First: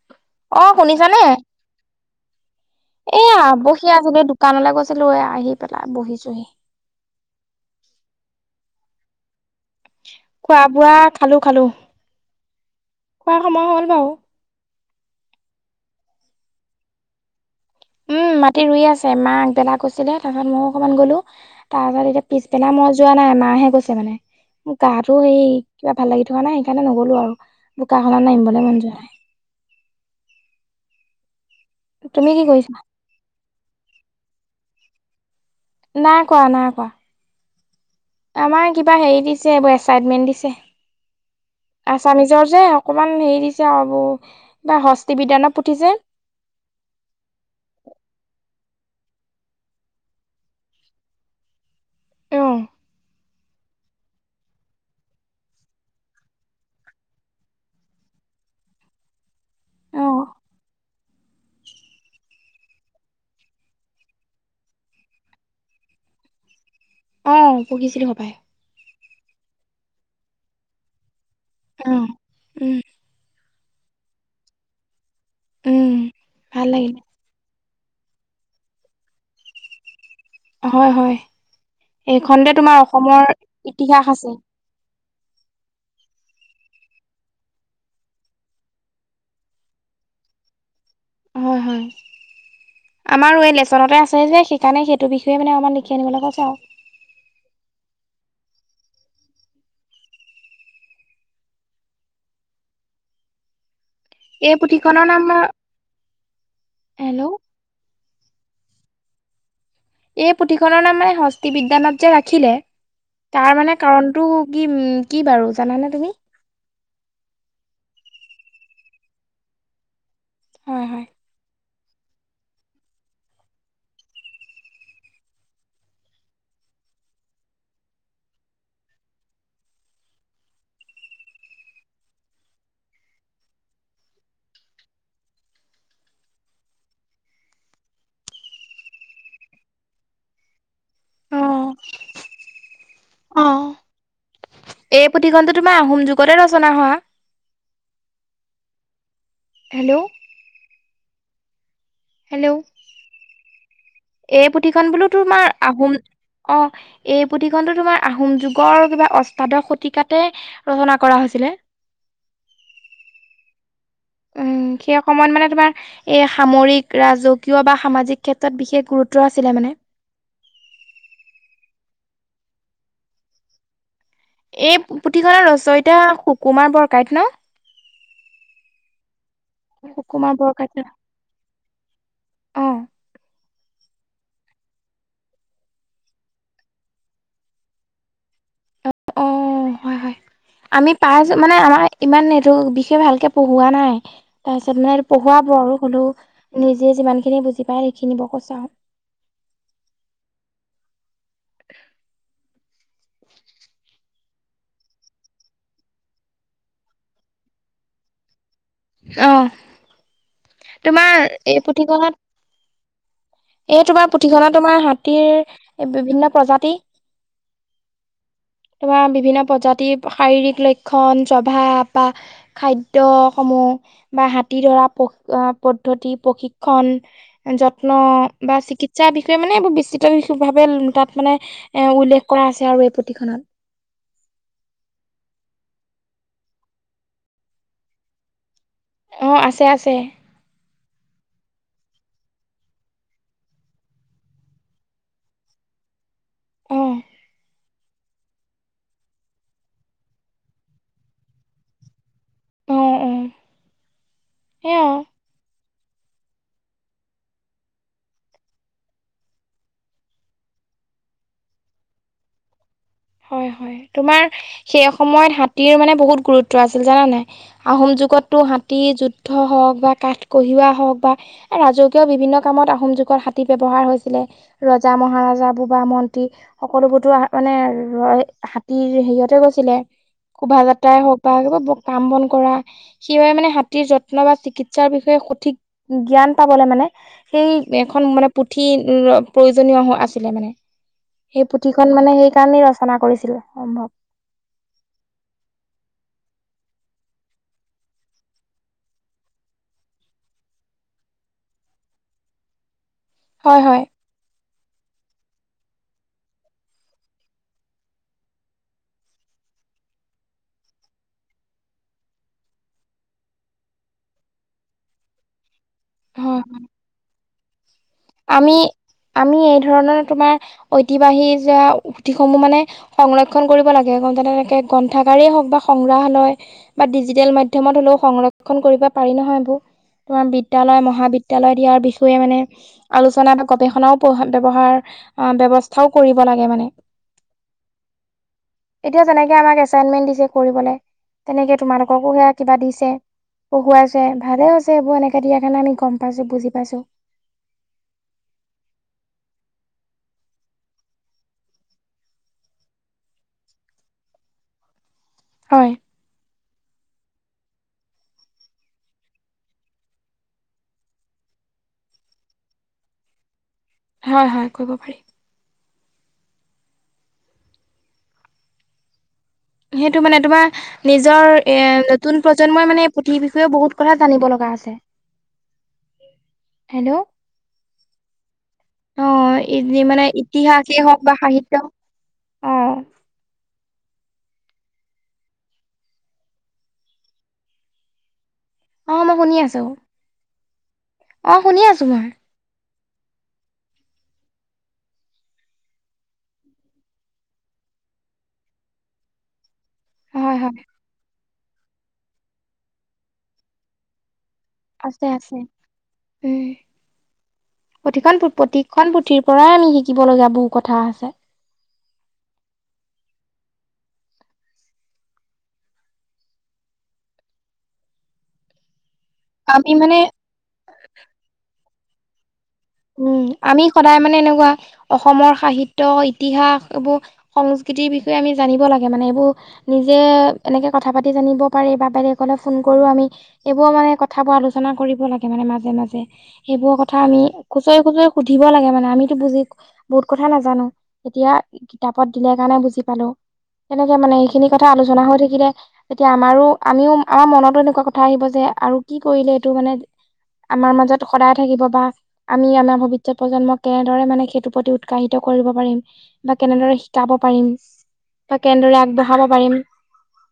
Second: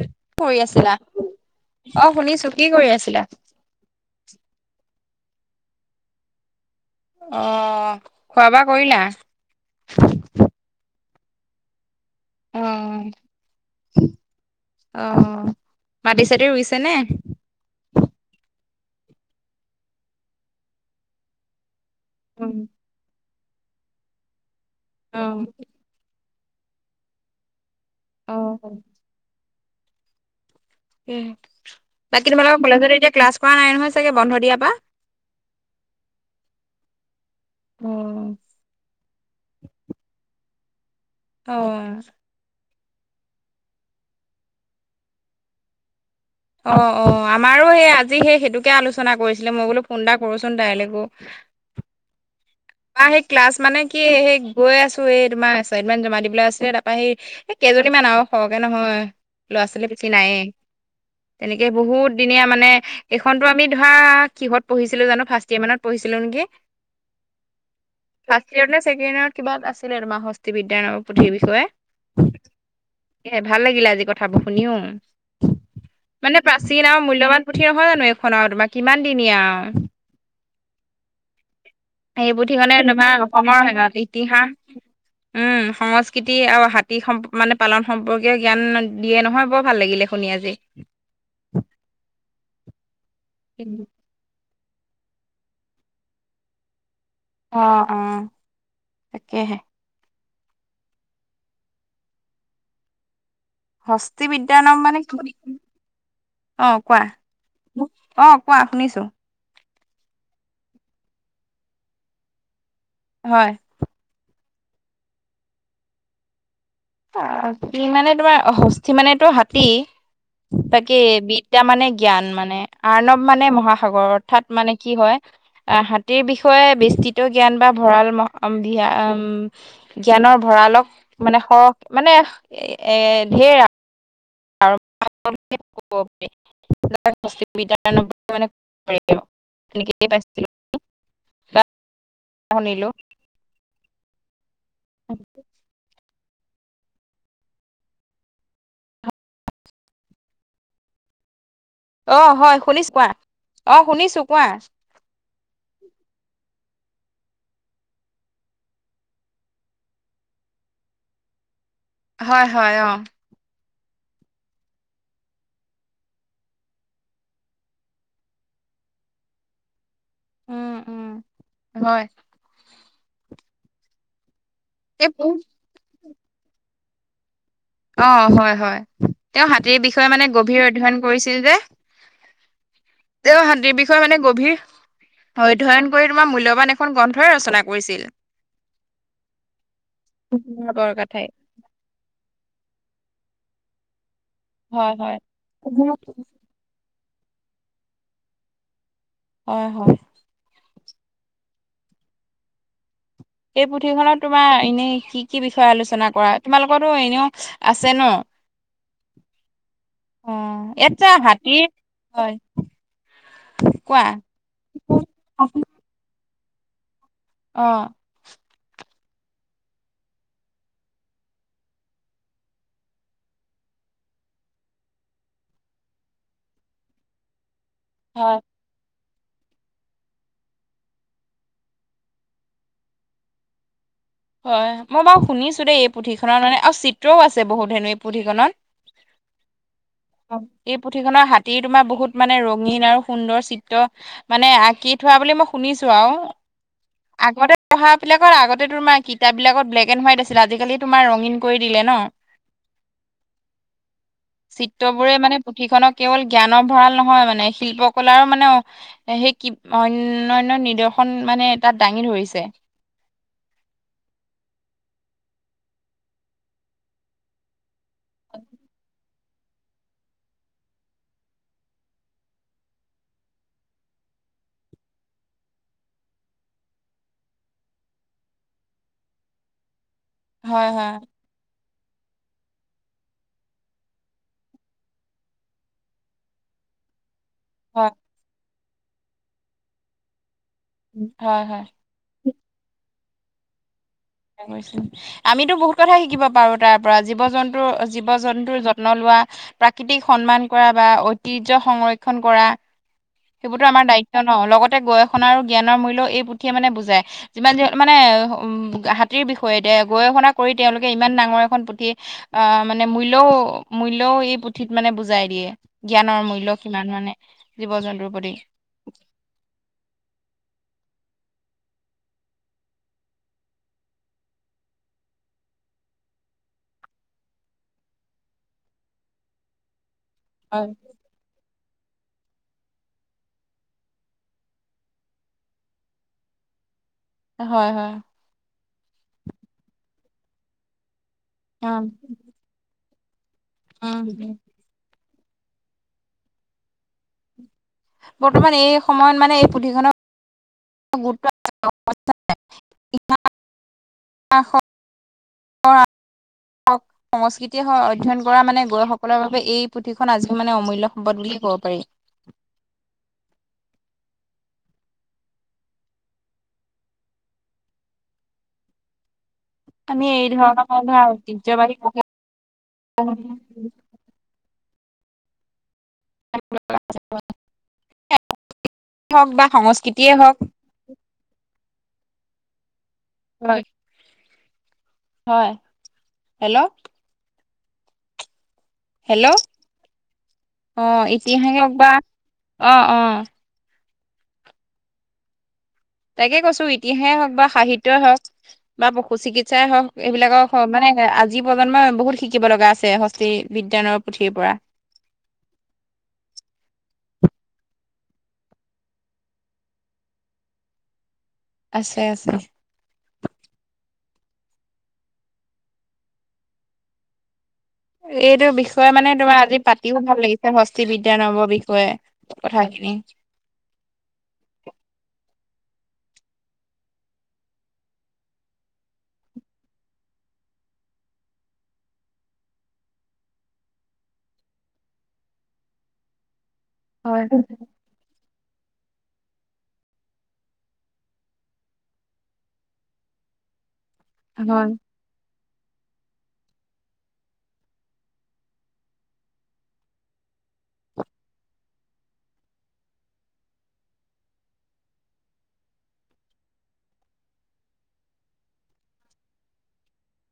কি কৰি অ আছিলা শুনিছানে অ', শুনিছো কি কৰি আছিলা? আহ বহি আছিলো দোকানলৈ গৈছিলো এ আহি পেলাই বহিছোহি। অ', খোৱা বোৱা কৰিলা? খোৱা বোৱা খালো খালো অ খোৱাৰ সময় হ'ল বাৰু। অ', মাটি চাটি ৰুইছে নে? উম মাতি ৰুই আছে মা আগবেলা কৈছিলে তাৰ পাছত মইও অকণমান গ'লো তাৰ পাছত এতিয়া উম পিছবেলা মই যোৱা নাই মাহে গৈছে মানে মোৰ গাো অ হে কিবা ভাল লাগি থকা নাই সেইকাৰণে নগলো আৰু। বোকাখনত অ ন আহমিবলৈ মন যোৱা হয়। উম তুমি বাকী কি তোমালোকৰ কৰিছা কলেজত এতিয়া ক্লাছ কৰা নাই নহয় চাগে বন্ধ দিয়াৰ পৰা নাই কৰাৱা নাই কোৱা অ আমাৰ কিবা হেৰি দিছে এইবোৰ এচাইনমেন্ট দিছে অ আছামিজৰ যেক অকণমান হেৰি দিছে আৰু কিবা হস্তি বিদ্যানত পঠিছে অ', অ', আমাৰো সেই আজি সেই সেইটোকে আলোচনা কৰিছিলে মই বোলো ফোন এটা কৰোচোন তাইলৈকো অ' সেই ক্লাছ মানে কি সেই গৈ আছো এই তোমাৰ এচাইনমেন্ট জমা দিবলৈ আছিলে তাৰপৰা সি এই কেইজনীমান আৰু সৰহকে নহয় ল'ৰা ছোৱালী পিছি অ নায়ে তেনেকে বহুত দিনেয়া মানে এইখনতো আমি ধৰা কিহত পঢ়িছিলো জানো ফাৰ্ষ্ট ইয়োৰ মানতঢ়ছিলো নেকি অ', পঢ়িছিলো হপায় ফাৰ্ষ্ ইয়েৰ নেকেণ্ড ইয়েৰত কিবা আছিলে মা হসি বিদ্যান পুথিৰ বিষয়ে অ', উম এ ভাল লাগিলে আজি কথাবোৰ শুনিও উম, মানে ভাল লাগিলে প্ৰাচীনামৰ মূল্যৱান উঠি নহয় জানো এইখন আৰু তোমাৰ কিমানিনীয়া আৰু হয় হয় এইেই খতে তোমাৰ অসমৰ ইতিহাস আছে [inaudible] উম সংস্কৃতি আৰু হাতী সম মানে পালন সম্পৰ্কে জ্ঞান দিয়ে নহয় বৰ ভাল লাগিলে। শুনা যে হয় হয় আমাৰ এই লেচনতে আছে যে তণে সেইটো বিষয়ে মানে অকমান লি আনিব কৈছে আৰু অ', অ', তাকয়হে হস্তি বিদ্য এই নাম মানে পুথিখনৰ কি মা- অ', কোৱা হেল্ল' অ', কোৱা শুনিছো এই পুথিখনৰ নাম মানে হস্তি বিদ্যানবত যে ৰাখিলে হয় তাৰ মানে কাৰণটো কি কি বাৰু জানানে তুমি মানে তোমাৰ হস্থি মানে তো হাতী হয়, তাকে হয়, বি এতিয়া মানে জ্ঞান মানে আৰ্ণৱ মানে মহাসাগৰ অৰ্থাৎ মানে কি হয় আহ হাতীৰ বিষয়ে বিস্তৃত জ্ঞান বা ভঁৰাল জ্ঞানৰ ভঁৰালক মানে সৰহ মানে এ ধঢেৰ আৰু [inaudible] পাইছিল অ' শনিলো অ', এই পুথিখনটো তোমাৰ আহোম ক'ট ৰচনা হোৱা হেল্ল' অ হেল্ল' হয় শুনিছো কোৱা অ শুনিছো কোৱা এই পুথিখন বোলো তোমাৰ আহোম অ' এই পুথিখনটো তোমাৰ আহোম যুগৰ কিবা অষ্টাদশ শতিকাতে ৰচনা কৰা হৈছিলে। হয় হয় অ' উম সি অকমান মানে তোমাৰ এ সামৰিক ৰাজকীয় বা সামাজিক ক্ষেত্ৰত বিশেষ গুৰুত্ব আছিলে মানে উম উম হয়। এই পুথিখনৰ ৰচ এটা সুকুমাৰ বৰকাইত ন অ', হয় হয় তেওঁ হাতীৰ বিষয়ে মানে সুকুমাৰ গভীৰ বৰকাইত অধ্যয়ন কৰিছিল যে অ তেওঁ হাতীৰ বিষয়ে মানে গভীৰ অধ্যয়ন কৰি তোমাৰ মূল্যবান এখন গ্ৰন্থই ৰচনা কৰিছিল। অ' হয় হয় আমি প বৰকথাই মানে আমাৰ ইমান এইটো বিশেষ ভালকে পঢ়োৱা নাই, তাৰপিছত হয়, মানে হয়। পঢ়োৱাব আৰু হলেও নিজেই যিমানখিনি বুজি পায় সেইখিনি বৰ কৈ চোৱা হয়। হয়, হয়। এই পুথিখনত তোমাৰ এনে কি কি বিষয়ে আলোচনা কৰা? তোমালোকৰটো এনেও আছে ন। আহ অ', ইয়াত যে তোমাৰ এই হাতীৰ পুথিখনত হয়, এ কোৱা। তোমাৰ পুথিখনত তোমাৰ হাতীৰ বিভিন্ন প্ৰজাতি অ। তোমাৰ বিভিন্ন প্ৰজাতিৰ শাৰীৰিক লক্ষণ, স্বভাৱ বা খাদ্য সমূহ বা হাতী ধৰা পদ্ধতি, প্ৰশিক্ষণ যত্ন হয়, বা চিকিৎসা যাৰ বিষয়ে মানে এইবোৰ বিস্তৃত ভাৱে তাত মানে এ উল্লেখ কৰা আছে আৰু এই পুথিখনত। হয় মই বাৰু শুনিছো দেই এই পুথিখনৰ মানে আৰু চিত্ৰও আছে বহুত হেনো এই পুথিখনত। অ' আছে আছে। অ' এই পুথিখনৰ হাতী তোমাৰ বহুত মানে ৰঙীন আৰু সুন্দৰ চিত্ৰ মানে আঁকি থোৱা বুলি মই শুনিছো আৰু অ আগতে পঢ়া বিলাকত আগতে তোমাৰ কিতাপ বিলাকত ব্লেক এড হোৱাইট আছিলে আজিকালি তোমাৰ ৰঙীণ কৰি দিলে ন। অ অ চিত্ৰ সেয়া বোৰে মানে সিখনক কেৱল জ্ঞানৰ ভঁৰাল নহয় মানে শিল্পকলাৰো মানে সেই কি অনন্য নিদৰ্শন মানে তাত দাঙি ধৰিছে। হয়, হয় তোমাৰ সেই সময়ত হাতীৰ মানে বহুত গুৰুত্ব আছিল জানান নাই? আহোম যুগততো হাতী যুদ্ধ হওঁক বা কাঠ কঢ়িওৱা হওঁক বা ৰাজকীয় বিভিন্ন কামত আহোম যুগত হাতী ব্যৱহাৰ হৈছিলে। ৰজা, মহাৰজা বুবা মন্ত্ৰী সকলোবোৰতো মানে হাতীৰ হেৰিয়তে গৈছিলে। হয় হয় শোভাযাত্ৰাই হওঁক বা কাম বন কৰা। সেই বাবে মানে হাতীৰ যত্ন বা চিকিৎসাৰ বিষয়ে সঠিক জ্ঞান পাবলে মানে সেই হয় এখন মানে পুথি প্ৰয়োজনীয় আছিলে মানে হয় সেই হয় পুথি সেইখন মানে সেইকাৰণেই ৰচনা কৰিছিল সম্ভৱ। হয় কৈছো। [inaudible] আমিতো বহুত কথাই শিকিব পাৰো তাৰ পৰা জীৱ জন্তুৰ জীৱ জন্তুৰ যত্ন লোৱা। প্ৰাকৃতিক সন্মান কৰা বা ঐতিহ্য সংৰক্ষন কৰা হয় সেইবোৰতো হয় আমাৰ দায়িত্ব। ন লগতে গৱেষণা আৰু জ্ঞানৰ মূল্যও এই পুথিয়ে মানে বুজাই যিমান যিহ মানে উ। পুথি বিষয়ে গৱেষণা কৰি তেওঁলোকে ইমান ডাঙৰ এখন পুথি আহ মানে মূল্যও মূল্যও এই পুথিত মানে বুজাই দিয়ে। জ্ঞানৰ হয় মূল্য কিমান মানে জীৱ জন্তুৰ। প্ৰতি আমি আমি এই ধৰণৰ তোমাৰ ঐতিবাহী যোৱা পুথিসমূহ মানে সংৰক্ষণ কৰিব লাগে তেনেকে গ্ৰন্থাগাৰেই হওঁক বা সংগ্ৰাহালয় বা ডিজিটেল মাধ্যমত হ'লেও সংৰক্ষণ কৰিব পাৰি নহয় এইবোৰ। তোমাৰ হয় বিদ্যালয় মহাবিদ্যালয়ত ইয়াৰ বিষয়ে মানে আলোচনা বা গৱেষণাও ব্যৱহাৰ ব্যৱস্থাও কৰিব লাগে মানে। হয় হয়। এতিয়া যেনেকে আমাক এচাইমেম্ট দিছে কৰিবলৈ, তেনেকে অ তোমালোকো সেয়া কিবা দিছে পঢ়োৱাইছে উম ভালে হৈছে, এইবোৰ এনেকে দিয়াৰ কাৰণে আমি গম পাইছোঁ, বুজি পাইছোঁ। বৰ্তমান এই সময়ত মানে এই পুথিখনত গুৰুত্ব। [inaudible] ক। হয় [unintelligible] সংস্কৃতিয়ে হওঁক অধ্যয়ন কৰা মানে গৈসকলৰ বাবে এই পুথিখন আজিও মানে অমূল্য সম্পদ বুলি ক'ব পাৰি। হয় হয় কৰিব পাৰি। সেইটো আমি মানে এই তোমাৰ ধৰণৰ ধৰা নিজৰ এ ঐতিহ্যবাহী নতুন প্ৰজন্ময়ে মানে এই পুথিৰ বিষয়েও বহুত। চবেই জানিব লগা আছে। হেল্ল' হওক বা সংস্কৃতিয়ে হওক। সেই হওক বা সাহিত্য হও অ। হয় হয় হেল্ল'। অ মই শুনি হেল্ল' আছো অ শুনি ইতিহাসওক আছো বা মই অ অ। তাকে কৈছো ইতিহাসেই হওক বা সাহিত্যই হওক বা পশু চিকিৎসাই হওক হয় এইবিলাকৰ স হয় মানে হে আজি প্ৰজন্মই বহুত শিকিব লগা আছে হস্তি বিজ্ঞানৰ পুথিৰ পৰা আছে আছে উম প্ৰতিখন প্ৰতিখন পুথিৰ পৰাই আমি শিকিবলগীয়া বহু কথা আছে আছে আছে এইটো বিষয়ে মানে তোমাৰ আজি আমি মানে পাতিও ভাল লাগিছে হস্তি বিজ্ঞানৰ বিষয়ে কথা উ উম আমি সদায় মানে এনেকুৱা অসমৰ সাহিত্য ইতিহাস এইবোৰ সংস্কৃতিৰ বিষয়ে আমি জানিব লাগে মানে এইবোৰ নিজে এনেকৈ কথা পাতি জানিব পাৰি বা বেলেকলৈ ফোন কৰোঁ আমি এইবোৰৰ মানে কথাবোৰ আলোচনা কৰিব লাগে মানে মাজে মাজে এইবোৰৰ কথা আমি হয়। খুচৰি খুচৰি সুধিব লাগে মানে আমিতো বুজি বহুত কথা নাজানো এতিয়া কিতাপত দিলে কাৰণে বুজি পালো তেনেকে মানে সেইখিনি কথা হয় আলোচনা হৈ থাকিলে তেতিয়া আমাৰো আমিও আমাৰ মনতো এনেকুৱা কথা আহিব যে আৰু কি কৰিলে এইটো মানে আমাৰ মাজত সদায় থাকিব বা আমি আমাৰ ভৱিষ্যত প্ৰজন্মক কেনেদৰে মানে সেইটোৰ প্ৰতি উৎসাহিত কৰিব পাৰিম বা কেনেদৰে শিকাব পাৰিম বা কেনেদৰে আগবঢ়াব পাৰিম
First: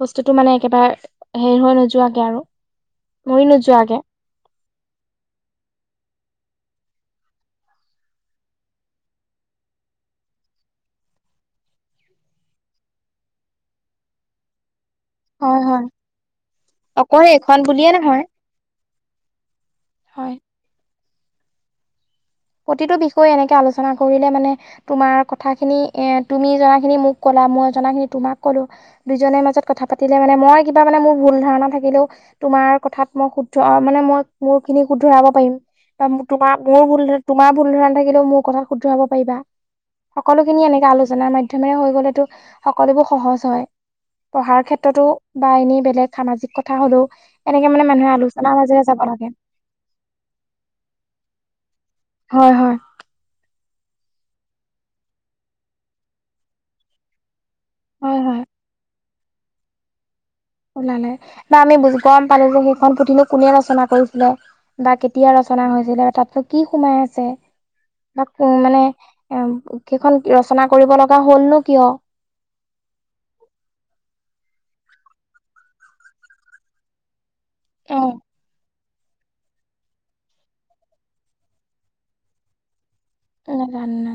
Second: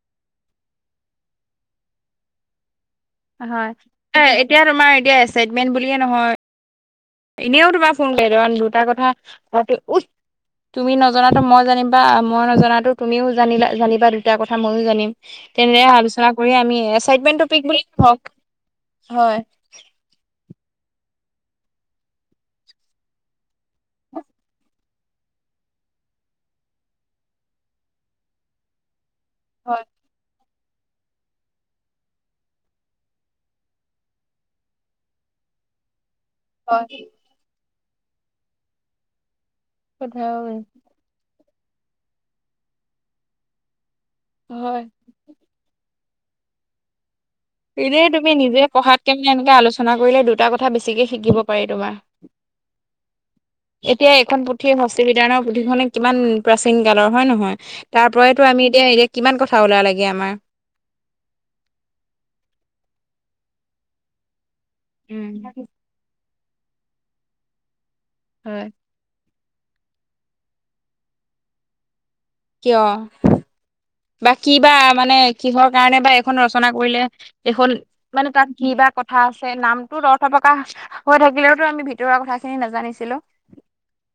বস্তুটো মানে একেবাৰে হেৰি হৈ নোযোৱাকে আৰু মৰি হয় নোযোৱাকে এতিয়া তোমাৰ এতিয়া এচাইনমেন্ট বুলিয়ে নহয় এনেও তোমাৰ ফোন কৰি দুটা কথা পাতি উচ তুমি নজনাতো মই জানিম বা মই নজনাতো তুমিও জানিলা জানিবা দুটা কথা ময়ো জানিম হয় তেনে হয় আলোচনা কৰি আমি অকল একচাইটমেন্ট টো পিক এইখন বুলি বুলিয়ে ধৰক নহয় হয় হয় প্ৰতিটো বিষয়ে এনেকে আলোচনা কৰিলে মানে তোমাৰ কথা খিনি এ তুমি জনা খিনি মোক ক'লা মই জনা খিনি তোমাক কলো দুইজনে ম জত হয় কথা পাতিলে মানে মই কিবা মানে মোৰ ভুল ধাৰণা থাকিলেও তোমাৰ কথাত মই শুদ্ধ মানে মই মোৰ খিনি শুধৰাব পাৰিম বা তোমাৰ মোৰ হয় ভ তোমাৰ ভুল ধাৰণা থাকিলেও মোৰ কথাত শুদ্ধ হব পাৰিবা কথাও সকলোখিনি এনেকে আলোচনাৰ মাধ্যমেৰে হৈ গলেতো সকলোবোৰ সহজ হয় পঢ়াৰ হয় ক্ষেত্ৰতো বা এনেই বেলেগ সামাজিক কথা হলেও এনেকে মানে এনেই মানুহে তুমি আলোচনাৰ নিজে মাজেৰে যাব পঢ়াতকে লাগে মানে এনেকে আলোচনা কৰিলে দুটা কথা বেছিকে শিকিব পাৰি তোমাৰ হয় হয় [inaudible] এতিয়া এখন পুথি হস্তি বিজ্ঞানৰ পুথিখনে কিমান প্ৰাচীন কালৰ হয় নহয় হয় হয় তাৰপৰাইতো আমি এতিয়া এতিয়া কিমান কথা ওলাল লেগে আমাৰ ওলালে ন আমি গম পালো যে সেইখন পুথিনো কোনে ৰচনা কৰিছিলে বা কেতিয়া উম ৰচনা হৈছিলে বা তাতনো কি সোমাই আছে বা হয়। মানে এ সেইখন ৰচনা কৰিব লগা হ'লনো কিয় কিয় বা কি বা মানে কিহৰ কাৰণে বা এইখন ৰচনা কৰিলে এখন মানে তাত কিবা ক থা আছে নামটোত অৰ্থ প্ৰকাশ হৈ থাকিলেওতো আমি ভিতৰুৱা কথাখিনি নেজানিছিলো ন ন ন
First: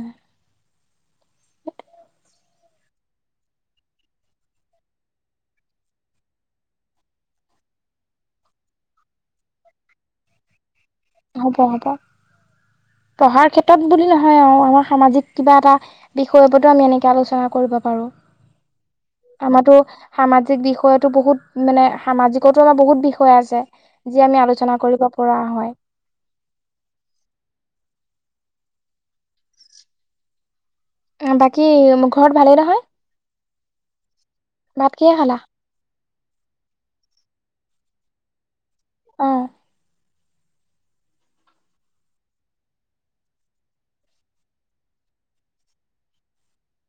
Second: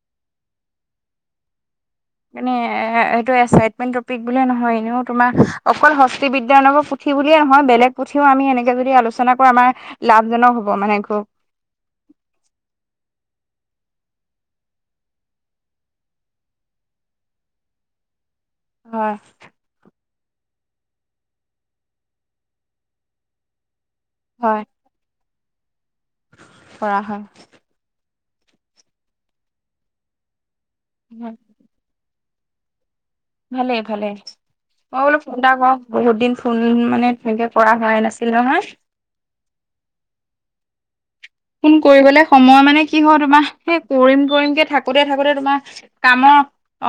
মানে এ এইটো এচাইটমেন্ট টপিক বুলিয়ে নহয় এনেও তোমাৰ অকল হস্তি বিজ্ঞান পুথি বুলিয়ে নহয় বেলেগ পুথিও আমি এনেকৈ যদি আলোচনা কৰোঁ আমাৰ লাভজনক হ'ব মানে খুব হ'ব হ'ব পঢ়াৰ ক্ষেত্ৰত বুলি নহয় আৰু আমাৰ সামাজিক কিবা এটা বিষয় ওপৰতো আমি এনেকে আলোচনা কৰিব পাৰো হয় আমাতো সামাজিক বিষয়তো বহুত মানে সামাজিকতো আমাৰ বহুত বিষয় আছে যি আমি হয় আলোচনা কৰিব পৰা হয় কৰা হয় বাকী ঘৰত ভালেই নহয় ভালে ভালে ভাত মই কিহে বোলেো ফোন খালা এটা কৰওঁ বহুত দিন ফোন মানে তেনেকে কৰা হোৱাই নাছিল নহয় অ ফোন কৰিবলে সময় মানে কি হয় তোমাৰ সেই কৰিম কৰিম কেে থাকোতে থাকোতে তোমাৰ কামৰ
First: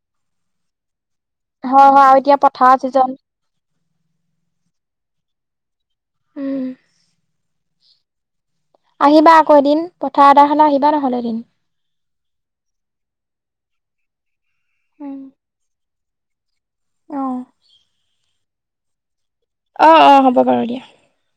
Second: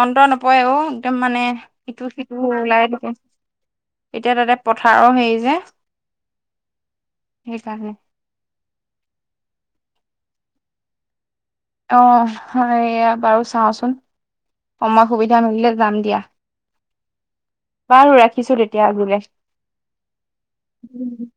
অন্ত নপৰে একদম মানে হয় ইটো হয় আৰু এতিয়া সিটো পথাৰ ওলাই থাকে চিজন এতিয়া তাতে পথাৰৰ হেৰি যে উঁম কাৰণে আহিবা আকৌ এদিন পথাৰ এদাৰখ আহিবা নহ'লে এদিন অ হয় এইয়া বাৰু চাওঁচোন সময় উম সুবিধা মিলিলে যাম দিয়া অ বাৰু ৰাখিছো তেতিয়া আগ্ৰাই অ অ হ'ব বাৰু দিয়া ও